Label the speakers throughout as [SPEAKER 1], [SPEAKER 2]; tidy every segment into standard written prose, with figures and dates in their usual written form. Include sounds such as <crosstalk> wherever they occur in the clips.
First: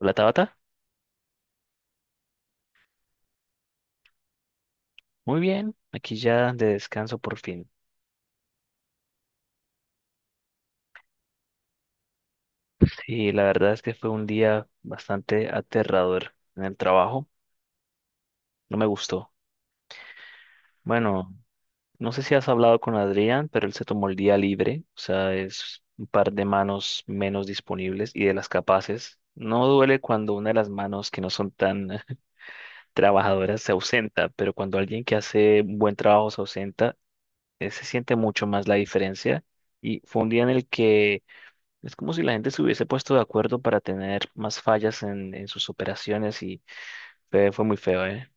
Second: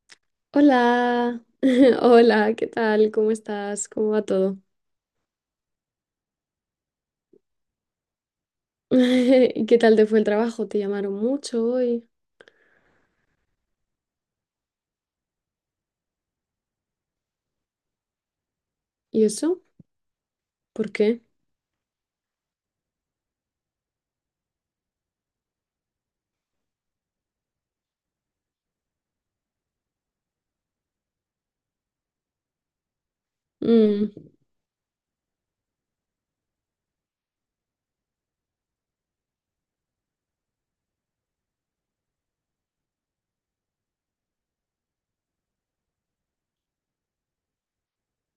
[SPEAKER 1] Hola Tabata,
[SPEAKER 2] Hola, <laughs> hola, ¿qué tal? ¿Cómo estás? ¿Cómo va todo?
[SPEAKER 1] muy bien, aquí ya de descanso por fin.
[SPEAKER 2] <laughs> ¿Y qué tal te fue el trabajo? ¿Te llamaron mucho hoy?
[SPEAKER 1] Sí, la verdad es que fue un día bastante aterrador en el trabajo, no me
[SPEAKER 2] ¿Y
[SPEAKER 1] gustó.
[SPEAKER 2] eso? ¿Por qué?
[SPEAKER 1] Bueno, no sé si has hablado con Adrián, pero él se tomó el día libre, o sea, es un par de manos menos disponibles y de las capaces. No duele cuando una de las manos que no son tan <laughs> trabajadoras se
[SPEAKER 2] Mm,
[SPEAKER 1] ausenta, pero cuando alguien que hace un buen trabajo se ausenta, se siente mucho más la diferencia. Y fue un día en el que es como si la gente se hubiese puesto de acuerdo para tener más fallas en sus operaciones y fue muy feo, ¿eh?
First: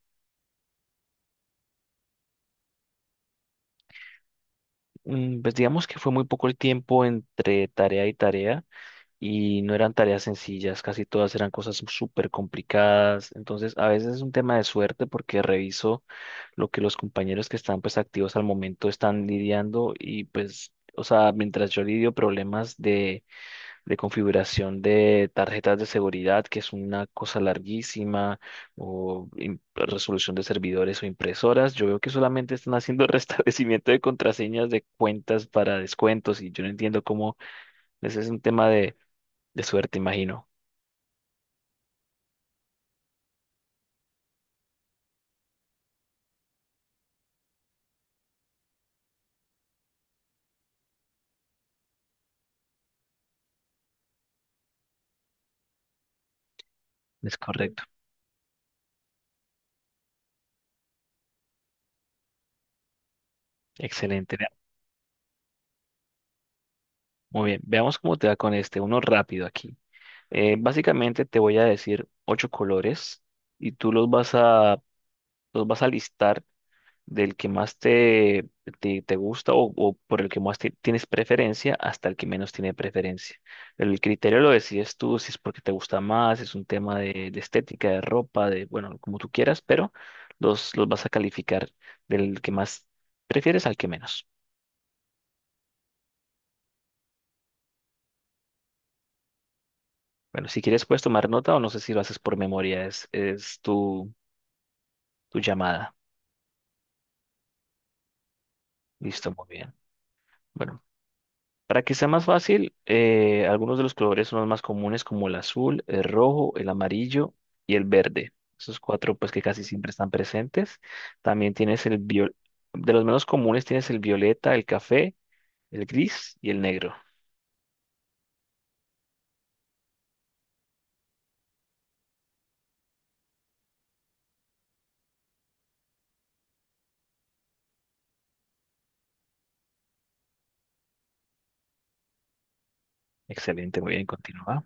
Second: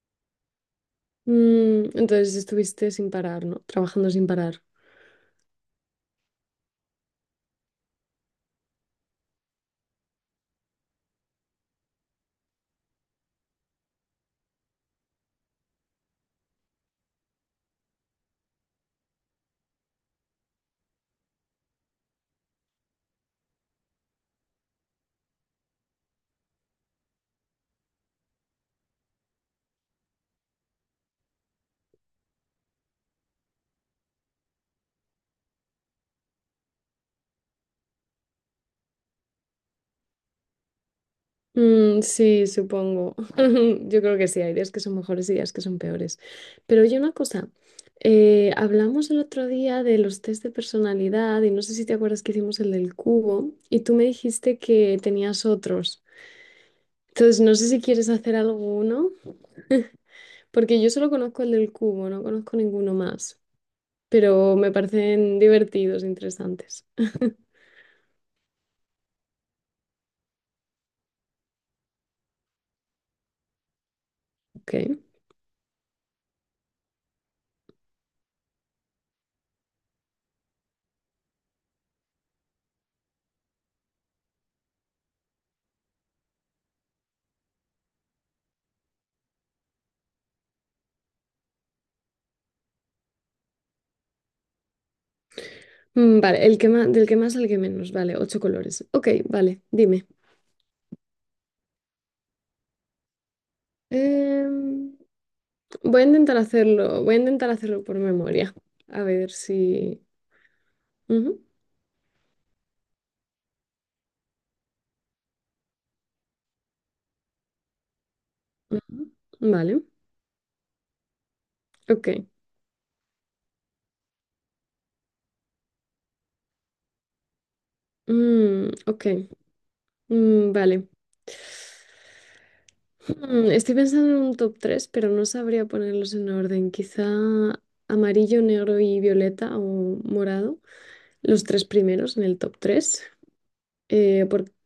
[SPEAKER 2] entonces estuviste sin parar, ¿no? Trabajando sin parar.
[SPEAKER 1] Pues digamos que fue muy poco el tiempo entre tarea y tarea y no eran tareas sencillas, casi todas eran cosas súper complicadas, entonces a veces es un tema de suerte porque reviso lo que los compañeros que están pues activos al momento están lidiando y pues, o sea, mientras yo lidio problemas de configuración de tarjetas de seguridad, que es una cosa larguísima, o resolución de servidores o impresoras. Yo veo que solamente están haciendo <laughs> restablecimiento de contraseñas de cuentas para descuentos y yo no entiendo cómo ese es un tema de suerte, imagino.
[SPEAKER 2] Mm, sí, supongo. <laughs> Yo creo que sí, hay días que son mejores y días que son peores. Pero oye, una cosa, hablamos el otro día de los test de personalidad y no sé si te acuerdas que hicimos el del cubo y tú me dijiste que tenías otros.
[SPEAKER 1] Es
[SPEAKER 2] Entonces, no sé si
[SPEAKER 1] correcto.
[SPEAKER 2] quieres hacer alguno, porque yo solo conozco el del cubo, no conozco ninguno más,
[SPEAKER 1] Excelente.
[SPEAKER 2] pero me parecen divertidos, interesantes.
[SPEAKER 1] Muy bien. Veamos cómo te va con este. Uno rápido aquí. Básicamente te voy a decir ocho colores y tú los vas a,
[SPEAKER 2] Ok.
[SPEAKER 1] los vas a listar del que más te gusta o por el que más tienes preferencia hasta el que menos tiene preferencia. El criterio lo decides tú, si es porque te gusta más, es un tema de estética, de ropa, de, bueno, como tú quieras, pero los vas a calificar del que más prefieres al que menos.
[SPEAKER 2] Mm, vale, el que más, del que más al que menos, vale, ocho colores. Ok, vale, dime.
[SPEAKER 1] Bueno, si quieres puedes tomar nota o no sé si lo haces por memoria, es, es tu,
[SPEAKER 2] Em,
[SPEAKER 1] tu llamada.
[SPEAKER 2] Voy a intentar hacerlo por memoria, a ver
[SPEAKER 1] Listo, muy bien.
[SPEAKER 2] si.
[SPEAKER 1] Bueno.
[SPEAKER 2] Ujú,
[SPEAKER 1] Para que sea más fácil, algunos de los colores son los más comunes como el azul, el rojo, el amarillo y el verde. Esos
[SPEAKER 2] ujú.
[SPEAKER 1] cuatro pues que casi
[SPEAKER 2] Vale,
[SPEAKER 1] siempre están presentes. También tienes
[SPEAKER 2] ok.
[SPEAKER 1] de los menos comunes tienes el violeta, el café, el gris y el negro.
[SPEAKER 2] Mm, ok. Mm, vale. Estoy pensando en un top 3 pero no sabría ponerlos en orden. Quizá amarillo, negro y violeta o morado. Los tres primeros en el top 3.
[SPEAKER 1] Excelente, muy bien,
[SPEAKER 2] Porque
[SPEAKER 1] continúa.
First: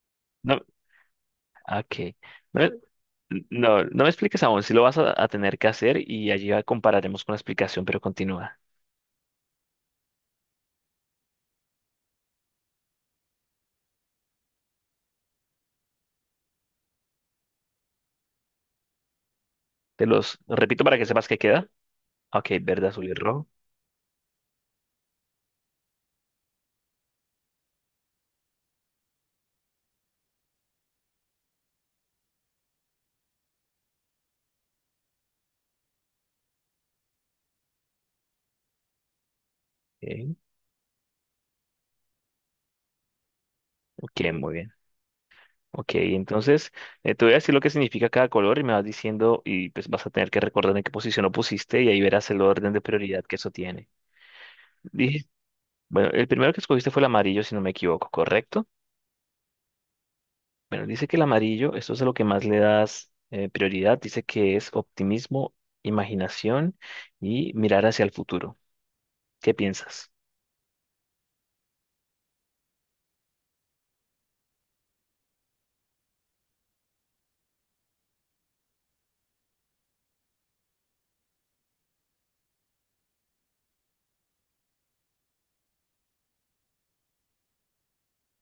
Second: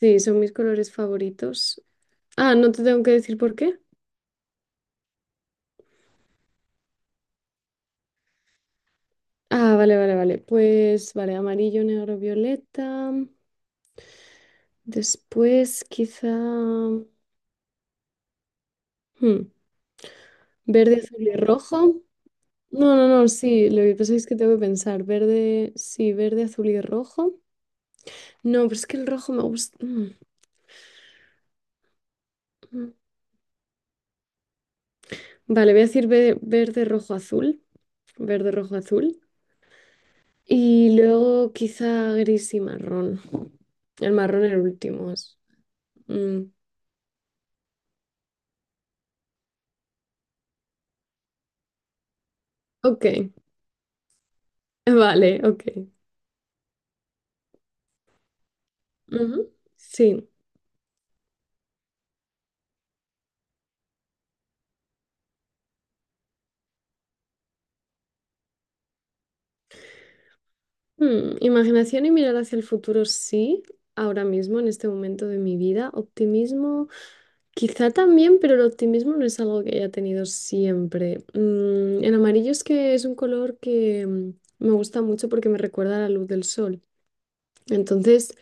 [SPEAKER 2] sí, son mis
[SPEAKER 1] No,
[SPEAKER 2] colores favoritos.
[SPEAKER 1] ok.
[SPEAKER 2] Ah,
[SPEAKER 1] No,
[SPEAKER 2] no te tengo que decir por qué.
[SPEAKER 1] no, no me expliques aún, si lo vas a tener que hacer y allí ya compararemos con la explicación, pero continúa.
[SPEAKER 2] Ah, vale, vale, vale. Pues vale, amarillo, negro, violeta. Después quizá
[SPEAKER 1] Te los repito
[SPEAKER 2] verde,
[SPEAKER 1] para que
[SPEAKER 2] azul
[SPEAKER 1] sepas
[SPEAKER 2] y
[SPEAKER 1] qué queda.
[SPEAKER 2] rojo.
[SPEAKER 1] Ok, verde,
[SPEAKER 2] No,
[SPEAKER 1] azul
[SPEAKER 2] no,
[SPEAKER 1] y
[SPEAKER 2] no,
[SPEAKER 1] rojo.
[SPEAKER 2] sí, lo que pasa es que tengo que pensar, verde, sí, verde, azul y rojo. No, pero es que el rojo me gusta. Mm. Vale, voy a decir verde, rojo, azul, verde, rojo, azul.
[SPEAKER 1] Ok,
[SPEAKER 2] Y luego quizá gris y marrón. El
[SPEAKER 1] ok,
[SPEAKER 2] marrón
[SPEAKER 1] muy
[SPEAKER 2] el
[SPEAKER 1] bien.
[SPEAKER 2] último es.
[SPEAKER 1] Ok,
[SPEAKER 2] Mm,
[SPEAKER 1] entonces te voy a decir lo que significa cada color y me vas diciendo y pues vas a tener que recordar en qué posición lo pusiste y ahí verás el orden de
[SPEAKER 2] ok,
[SPEAKER 1] prioridad que eso tiene.
[SPEAKER 2] <laughs>
[SPEAKER 1] Dije,
[SPEAKER 2] vale, ok.
[SPEAKER 1] bueno, el primero que escogiste fue el amarillo, si no me equivoco, ¿correcto?
[SPEAKER 2] Ujú, sí.
[SPEAKER 1] Bueno, dice que el amarillo, esto es a lo que más le das prioridad, dice que es optimismo, imaginación y mirar hacia el futuro. ¿Qué piensas?
[SPEAKER 2] Imaginación y mirar hacia el futuro, sí, ahora mismo, en este momento de mi vida. Optimismo. Quizá también, pero el optimismo no es algo que haya tenido siempre. El amarillo es que es un color que me gusta mucho porque me recuerda a la luz del sol. Entonces,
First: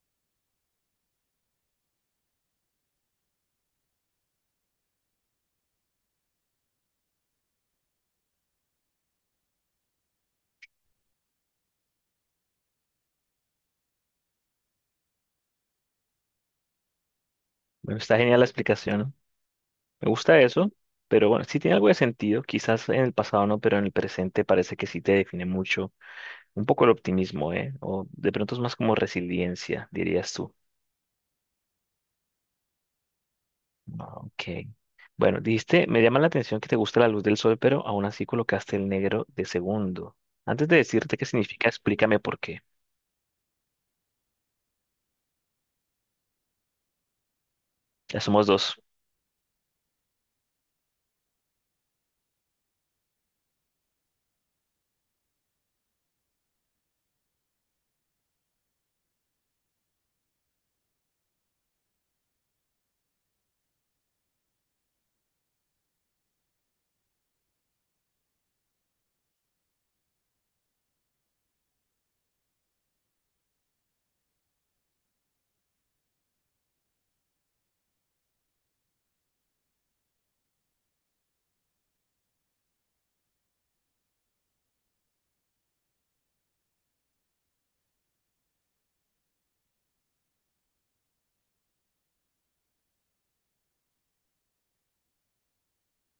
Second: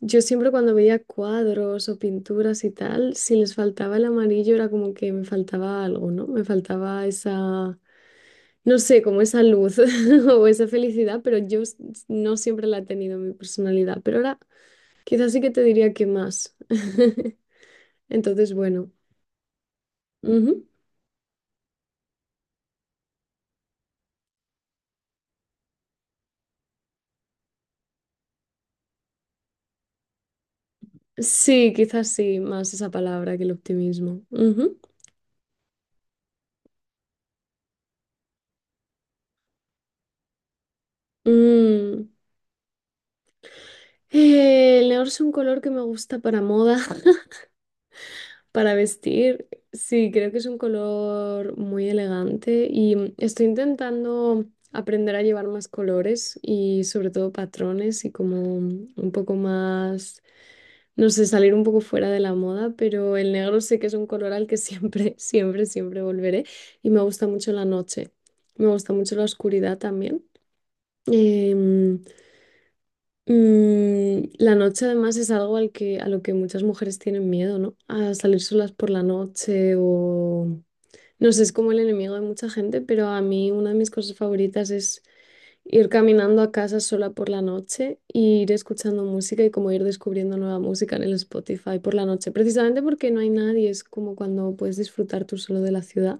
[SPEAKER 2] yo siempre cuando veía cuadros o pinturas y tal, si les faltaba el amarillo era como que me faltaba algo, ¿no? Me faltaba esa, no sé, como esa luz <laughs> o esa felicidad, pero no siempre la he tenido en mi personalidad. Pero ahora quizás sí que te diría que más. <laughs>
[SPEAKER 1] Bueno, está genial la
[SPEAKER 2] Entonces, bueno.
[SPEAKER 1] explicación, ¿no? Me gusta eso, pero bueno, sí tiene algo de sentido, quizás en el pasado no, pero en el presente parece que sí te define mucho un poco el optimismo, ¿eh? O de pronto es más como resiliencia, dirías tú.
[SPEAKER 2] Sí, quizás sí, más esa palabra que el
[SPEAKER 1] Ah,
[SPEAKER 2] optimismo.
[SPEAKER 1] ok.
[SPEAKER 2] Ujú.
[SPEAKER 1] Bueno, dijiste, me llama la atención que te gusta la luz del sol, pero aún así colocaste el negro de segundo. Antes de decirte qué significa,
[SPEAKER 2] Mm.
[SPEAKER 1] explícame por qué.
[SPEAKER 2] El negro es un color que me gusta para moda, <laughs>
[SPEAKER 1] Ya somos
[SPEAKER 2] para
[SPEAKER 1] dos.
[SPEAKER 2] vestir. Sí, creo que es un color muy elegante y estoy intentando aprender a llevar más colores y sobre todo patrones y como un poco más, no sé, salir un poco fuera de la moda, pero el negro sé que es un color al que siempre, <laughs> siempre, siempre volveré y me gusta mucho la noche. Me gusta mucho la oscuridad también. Em, la noche además es algo a lo que muchas mujeres tienen miedo, ¿no? A salir solas por la noche o. No sé, es como el enemigo de mucha gente, pero a mí una de mis cosas favoritas es ir caminando a casa sola por la noche y ir escuchando música y como ir descubriendo nueva música en el Spotify por la noche, precisamente porque no hay nadie, es como cuando puedes disfrutar tú solo de la ciudad.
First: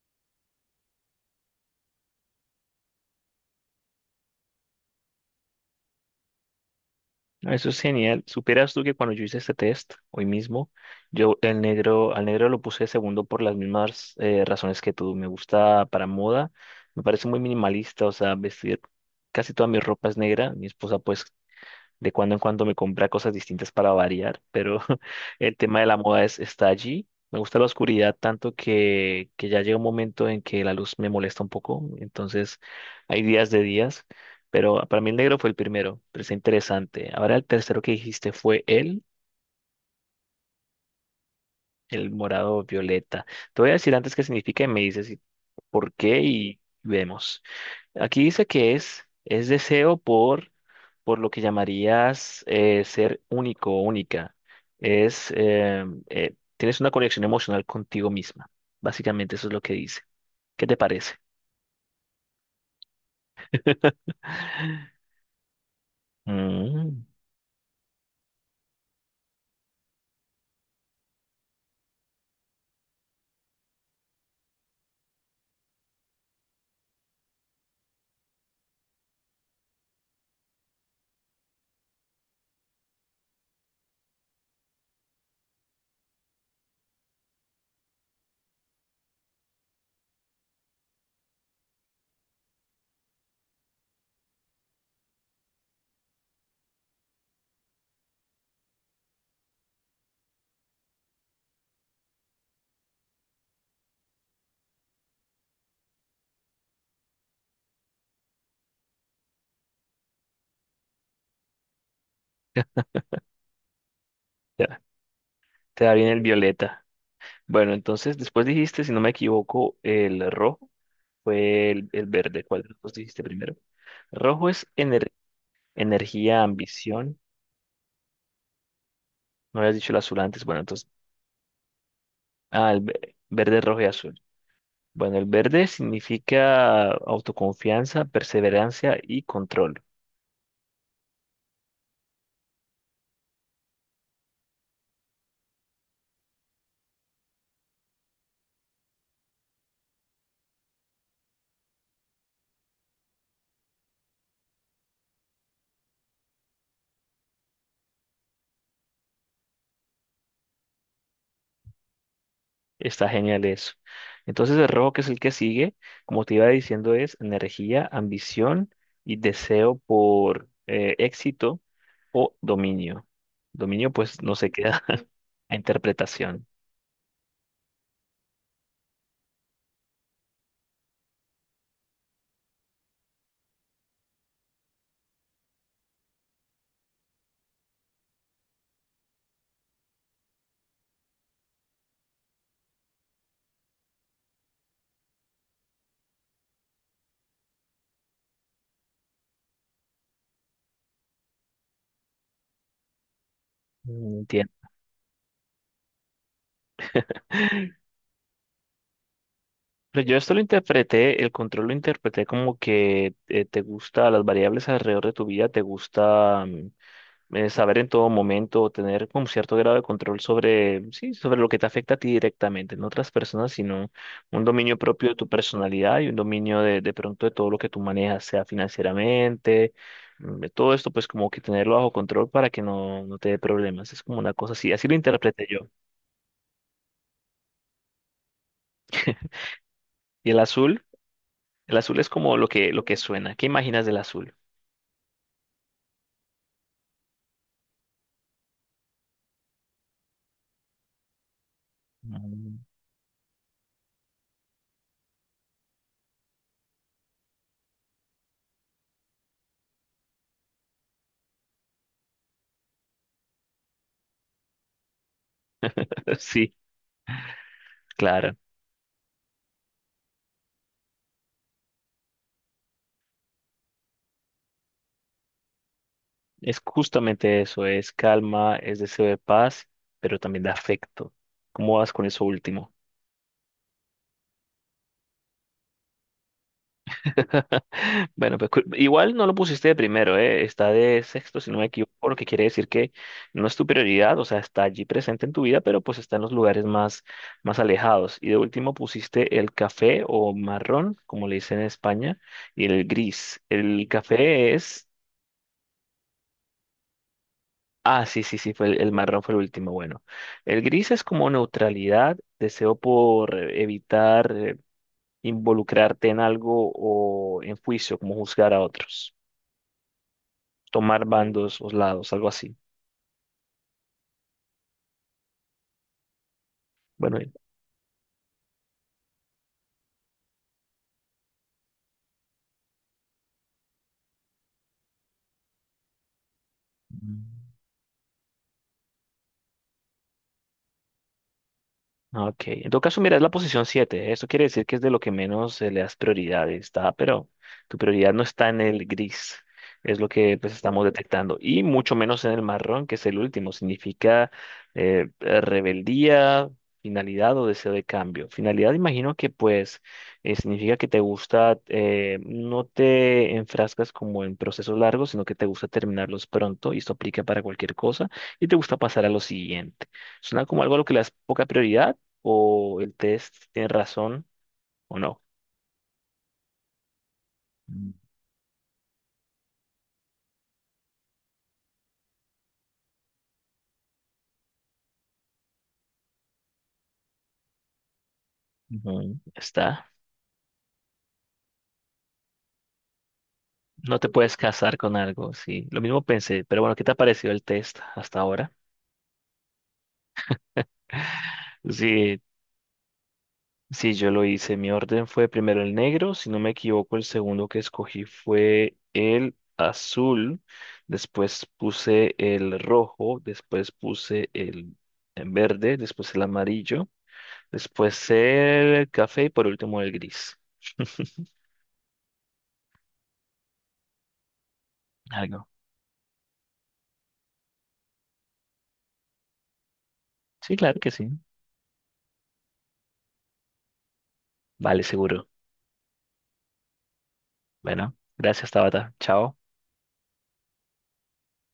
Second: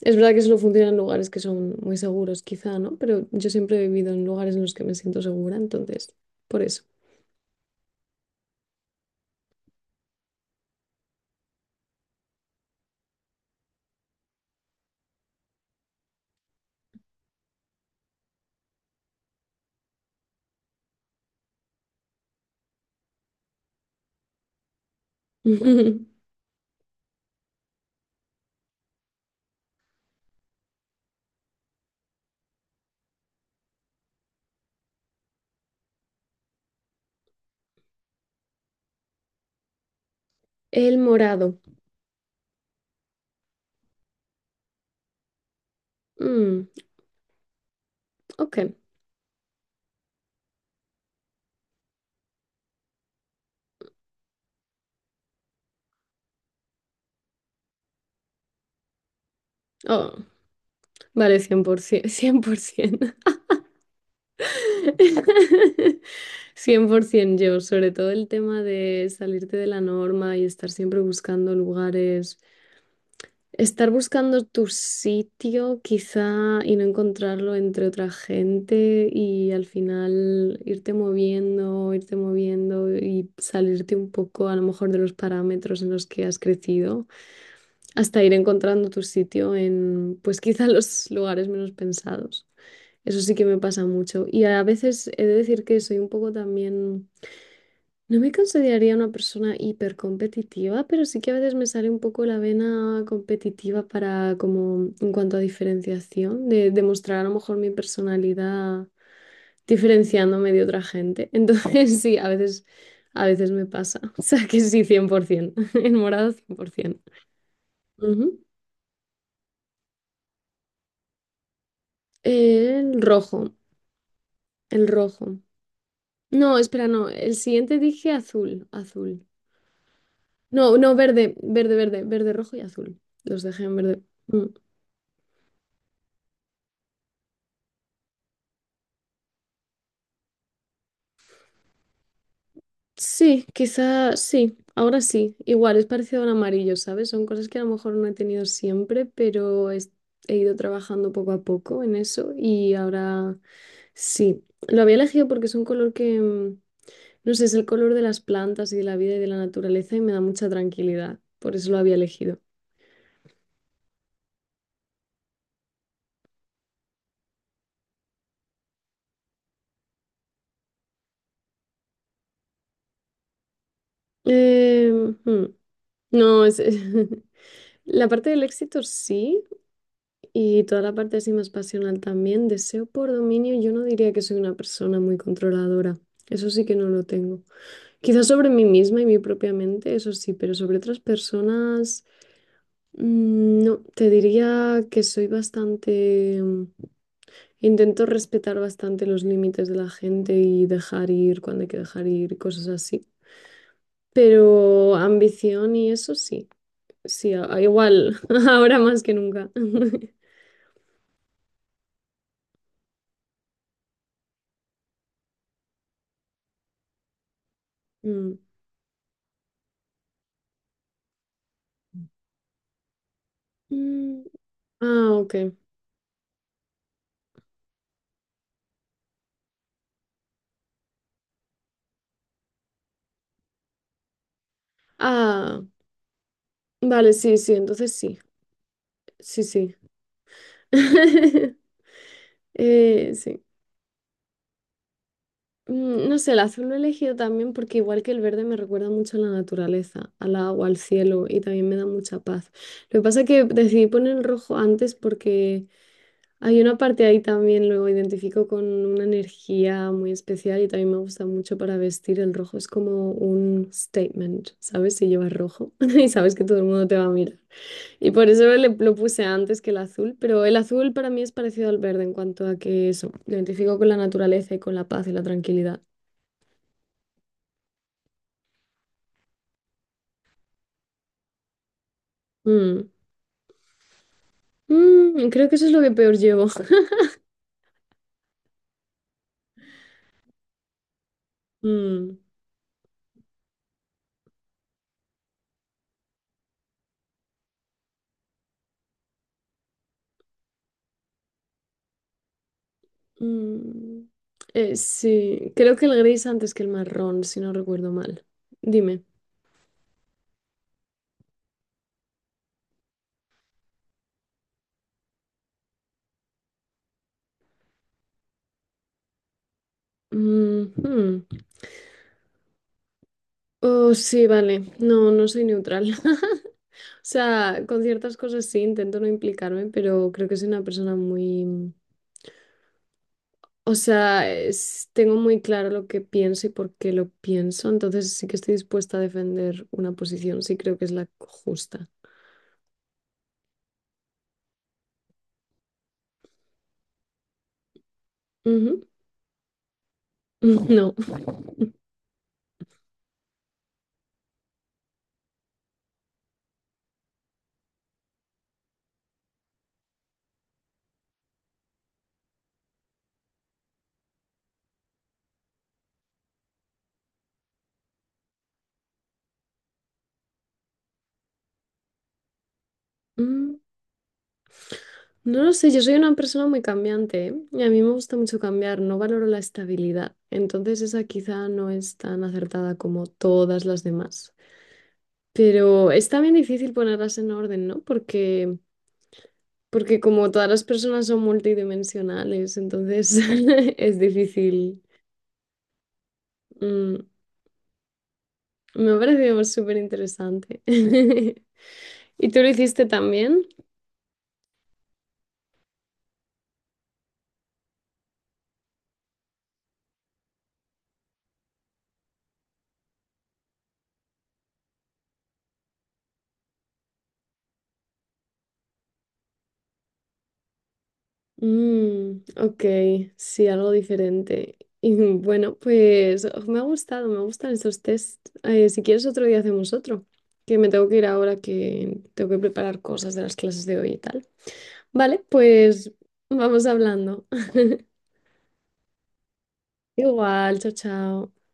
[SPEAKER 2] Es verdad que solo funciona en lugares que son muy seguros, quizá, ¿no? Pero yo siempre he vivido en lugares en los que me siento segura, entonces, por eso.
[SPEAKER 1] Ah, eso es genial. Supieras tú que cuando yo hice este test, hoy mismo, yo el negro, al negro lo puse de segundo por las mismas razones que tú. Me gusta para moda, me parece muy minimalista, o sea, vestir casi toda mi ropa es negra. Mi esposa pues de cuando en cuando me compra cosas distintas para variar, pero <laughs> el tema de la moda
[SPEAKER 2] <laughs>
[SPEAKER 1] es, está allí. Me gusta la oscuridad tanto que ya llega un momento en que la luz me molesta un poco. Entonces hay días de días, pero para mí el negro fue el primero, pero está interesante. Ahora el tercero que dijiste fue el,
[SPEAKER 2] El morado.
[SPEAKER 1] el morado violeta. Te voy a decir antes qué significa y me dices si, por qué y
[SPEAKER 2] Mm,
[SPEAKER 1] vemos. Aquí dice
[SPEAKER 2] ok.
[SPEAKER 1] que es deseo por lo que llamarías ser único o única. Es, eh, tienes una conexión emocional contigo misma. Básicamente eso es lo que dice.
[SPEAKER 2] Oh,
[SPEAKER 1] ¿Qué te parece?
[SPEAKER 2] vale, 100%. <laughs> Cien, por
[SPEAKER 1] <laughs>
[SPEAKER 2] <laughs> cien por
[SPEAKER 1] Mm,
[SPEAKER 2] 100% yo, sobre todo el tema de salirte de la norma y estar siempre buscando lugares. Estar buscando tu sitio quizá y no encontrarlo entre otra gente y al final irte moviendo y salirte un poco a lo mejor de los parámetros en los que has crecido hasta ir encontrando tu sitio en pues quizá <laughs> los lugares menos pensados. Eso sí que me pasa mucho y a veces he de decir que soy un poco también no me consideraría una persona hipercompetitiva, pero sí que a veces me sale un poco la vena competitiva para, como, en cuanto a diferenciación, de demostrar a lo mejor mi personalidad diferenciándome de otra gente. Entonces, <laughs> sí, a veces me pasa. <laughs> O sea que
[SPEAKER 1] te da
[SPEAKER 2] sí, 100%. <laughs>
[SPEAKER 1] te da
[SPEAKER 2] El
[SPEAKER 1] bien el
[SPEAKER 2] morado,
[SPEAKER 1] violeta.
[SPEAKER 2] 100%.
[SPEAKER 1] Bueno, entonces
[SPEAKER 2] Ujú.
[SPEAKER 1] después dijiste, si no me equivoco, el rojo fue el verde. ¿Cuál de los dos
[SPEAKER 2] El
[SPEAKER 1] dijiste
[SPEAKER 2] rojo,
[SPEAKER 1] primero? Rojo es
[SPEAKER 2] el rojo.
[SPEAKER 1] energía,
[SPEAKER 2] No, espera, no.
[SPEAKER 1] ambición.
[SPEAKER 2] El siguiente dije azul, azul.
[SPEAKER 1] No habías dicho el azul antes. Bueno,
[SPEAKER 2] No,
[SPEAKER 1] entonces,
[SPEAKER 2] no, verde, verde, verde, verde, rojo y azul. Los
[SPEAKER 1] verde,
[SPEAKER 2] dejé en
[SPEAKER 1] rojo y
[SPEAKER 2] verde.
[SPEAKER 1] azul.
[SPEAKER 2] Mm.
[SPEAKER 1] Bueno, el verde significa autoconfianza, perseverancia y control.
[SPEAKER 2] Sí, quizá sí, ahora sí. Igual es parecido a un amarillo, ¿sabes? Son cosas que a lo mejor no he tenido siempre, pero he ido trabajando poco a poco en eso y ahora sí. Lo había elegido porque es un color que, no sé, es el color de las plantas y de la vida y de la naturaleza y me da mucha tranquilidad. Por eso lo había elegido.
[SPEAKER 1] Está genial eso. Entonces el rojo, que es el que sigue, como te iba diciendo, es energía, ambición y deseo por éxito o dominio. Dominio, pues no se queda
[SPEAKER 2] Eh,
[SPEAKER 1] <laughs>
[SPEAKER 2] hmm,
[SPEAKER 1] a
[SPEAKER 2] No,
[SPEAKER 1] interpretación.
[SPEAKER 2] es. <laughs> La parte del éxito sí, y toda la parte así más pasional también. Deseo por dominio, yo no diría que soy una persona muy controladora. Eso sí que no lo tengo. Quizás sobre mí misma y mi propia mente, eso sí, pero sobre otras personas, no. Te diría que soy bastante. Intento respetar bastante los límites de la gente y dejar ir cuando hay que dejar ir, y cosas así.
[SPEAKER 1] Mm, entiendo.
[SPEAKER 2] Pero ambición y eso sí. Sí, igual, <laughs> ahora más que nunca.
[SPEAKER 1] Pero
[SPEAKER 2] <laughs>
[SPEAKER 1] yo esto lo interpreté, el control lo interpreté como que te gusta las variables alrededor de tu vida, te gusta saber en todo
[SPEAKER 2] Mm.
[SPEAKER 1] momento, tener como cierto grado de control sobre, sí, sobre lo que te afecta a ti directamente, no otras personas, sino
[SPEAKER 2] Mm,
[SPEAKER 1] un dominio propio de
[SPEAKER 2] ah,
[SPEAKER 1] tu
[SPEAKER 2] ok.
[SPEAKER 1] personalidad y un dominio de pronto de todo lo que tú manejas, sea financieramente, de todo esto, pues como que tenerlo bajo control para que no te dé problemas. Es como una cosa así, así lo interpreté
[SPEAKER 2] Ah,
[SPEAKER 1] yo.
[SPEAKER 2] vale, sí, sí, entonces sí, sí, sí.
[SPEAKER 1] Y
[SPEAKER 2] <laughs>
[SPEAKER 1] el azul es como lo que
[SPEAKER 2] Eh,
[SPEAKER 1] suena.
[SPEAKER 2] sí.
[SPEAKER 1] ¿Qué imaginas del azul?
[SPEAKER 2] Mm, no sé, el azul lo he elegido también porque igual que el verde me recuerda mucho a la naturaleza, al agua, al cielo y también me da mucha paz.
[SPEAKER 1] Mm.
[SPEAKER 2] Lo que pasa es que decidí poner el rojo antes porque hay una parte ahí también, lo identifico con una energía muy especial y también me gusta mucho para vestir. El rojo es como un statement, ¿sabes? Si llevas rojo <laughs> y
[SPEAKER 1] <laughs>
[SPEAKER 2] sabes que
[SPEAKER 1] Sí,
[SPEAKER 2] todo el mundo te va a mirar. Y por
[SPEAKER 1] claro.
[SPEAKER 2] eso lo puse antes que el azul, pero el azul para mí es parecido al verde en cuanto a que eso, lo identifico con la naturaleza y con la paz y la tranquilidad.
[SPEAKER 1] Es justamente eso, es calma, es deseo de paz, pero también de afecto. ¿Cómo vas con eso último?
[SPEAKER 2] Mm. Mm, creo que eso es lo que peor llevo. <laughs>
[SPEAKER 1] <laughs> Bueno, pues igual no lo pusiste de primero, ¿eh? Está de sexto, si no me equivoco, lo
[SPEAKER 2] Mm,
[SPEAKER 1] que quiere decir que no es tu prioridad, o sea, está allí presente en tu vida, pero pues está en los lugares más, más alejados. Y de último pusiste el café o marrón, como le dicen en España, y el gris. El
[SPEAKER 2] mm.
[SPEAKER 1] café
[SPEAKER 2] Eh,
[SPEAKER 1] es...
[SPEAKER 2] sí, creo que el gris antes que el marrón, si no recuerdo
[SPEAKER 1] Ah, sí,
[SPEAKER 2] mal.
[SPEAKER 1] sí, sí, fue el
[SPEAKER 2] Dime.
[SPEAKER 1] marrón fue el último. Bueno, el gris es como neutralidad, deseo por evitar involucrarte en algo o en juicio, como juzgar a otros,
[SPEAKER 2] Mm,
[SPEAKER 1] tomar
[SPEAKER 2] mm.
[SPEAKER 1] bandos o lados, algo así.
[SPEAKER 2] Oh, sí, vale. No, no soy neutral. <laughs> O
[SPEAKER 1] Bueno.
[SPEAKER 2] sea, con ciertas cosas sí, intento no implicarme, pero creo que soy una persona muy. O sea, tengo muy claro lo que pienso y por qué lo
[SPEAKER 1] Mm.
[SPEAKER 2] pienso, entonces sí que estoy dispuesta a defender una posición, sí creo que es la justa.
[SPEAKER 1] Ah, ok, en todo caso, mira, es la posición 7. Eso quiere decir que es de lo que menos le das prioridad, está, pero tu prioridad no está en el
[SPEAKER 2] Ujú.
[SPEAKER 1] gris, es lo que pues estamos
[SPEAKER 2] <laughs> No.
[SPEAKER 1] detectando, y mucho menos en el marrón, que es el último. Significa rebeldía, finalidad o deseo de cambio. Finalidad, imagino que pues significa que te gusta, no te enfrascas como en procesos largos, sino que te gusta terminarlos pronto, y esto aplica para cualquier cosa, y te gusta pasar a lo siguiente. Suena como algo a lo que le das poca prioridad o el test
[SPEAKER 2] Mm,
[SPEAKER 1] tiene razón o no.
[SPEAKER 2] no lo sé, yo soy una persona muy cambiante, ¿eh? Y a mí me
[SPEAKER 1] Mm,
[SPEAKER 2] gusta mucho cambiar, no valoro la estabilidad, entonces esa quizá no es tan acertada como todas las demás. Pero es también difícil ponerlas en orden, ¿no? Porque,
[SPEAKER 1] ujú. Está.
[SPEAKER 2] porque como todas las personas son multidimensionales, entonces <laughs> es
[SPEAKER 1] No te puedes casar
[SPEAKER 2] difícil.
[SPEAKER 1] con algo, sí. Lo mismo pensé, pero bueno, ¿qué te ha
[SPEAKER 2] mm,
[SPEAKER 1] parecido el test hasta ahora?
[SPEAKER 2] Me ha parecido súper interesante. <laughs>
[SPEAKER 1] <laughs> Sí,
[SPEAKER 2] ¿Y tú lo hiciste también?
[SPEAKER 1] sí, yo lo hice. Mi orden fue primero el negro, si no me equivoco, el segundo que escogí fue el azul, después puse el rojo, después puse el verde, después el amarillo, después el café y por último el gris. <laughs>
[SPEAKER 2] Mm, ok, sí, algo diferente. Y
[SPEAKER 1] Algo.
[SPEAKER 2] bueno, pues oh, me ha gustado, me gustan estos test. Si quieres otro día hacemos otro,
[SPEAKER 1] Sí,
[SPEAKER 2] que me
[SPEAKER 1] claro
[SPEAKER 2] tengo
[SPEAKER 1] que
[SPEAKER 2] que ir
[SPEAKER 1] sí.
[SPEAKER 2] ahora que tengo que preparar cosas de las clases de hoy y tal.
[SPEAKER 1] Vale,
[SPEAKER 2] Vale,
[SPEAKER 1] seguro.
[SPEAKER 2] pues vamos hablando. <laughs>
[SPEAKER 1] Bueno, gracias, Tabata. Chao.
[SPEAKER 2] Igual, chao, chao.